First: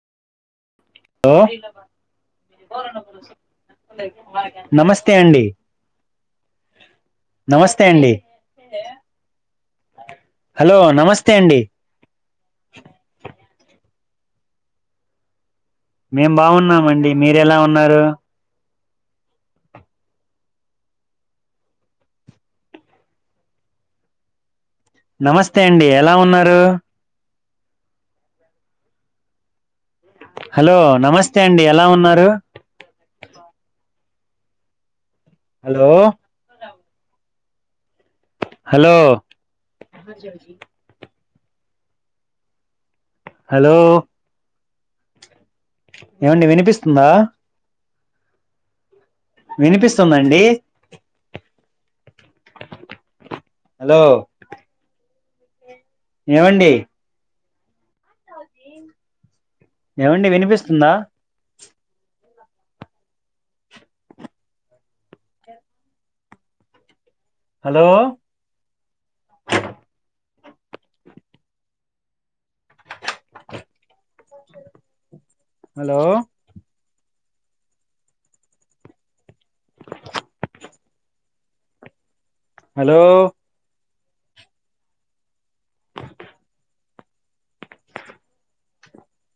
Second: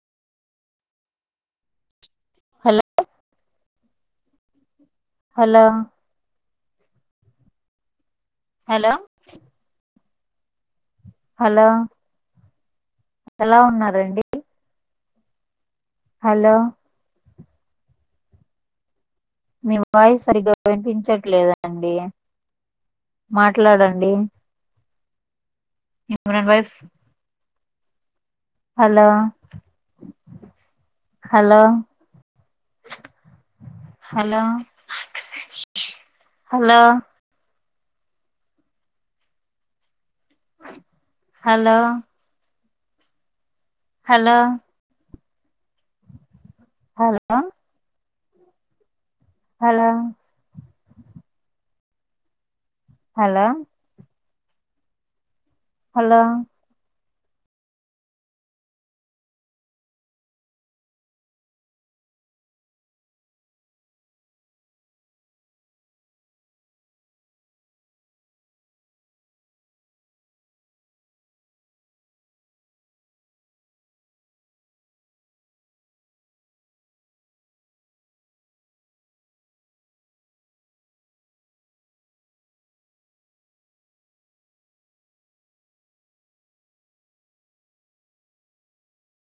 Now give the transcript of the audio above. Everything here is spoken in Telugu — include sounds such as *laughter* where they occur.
ఓ హలో నమస్తే అండి హలో నమస్తే అండి హలో హలో నమస్తే అండి హలో ఎలా ఉన్నారండి మేం హలో బాగున్నామండి మీరు ఎలా ఉన్నారు మీ వాయిస్ సరిగ్గా వినిపించట్లేదండి మాట్లాడండి నమస్తే అండి ఎలా ఇమ్రాన్ ఉన్నారు వైఫ్ హలో హలో నమస్తే హలో అండి ఎలా ఉన్నారు hello hello hello hello hello hello hello ఏవండి వినిపిస్తుందా? హలో హలో హలో వినిపిస్తుందండి? హలో హలో హలో ఏవండి ఏవండి వినిపిస్తుందా? Hello *inaudible* hello hello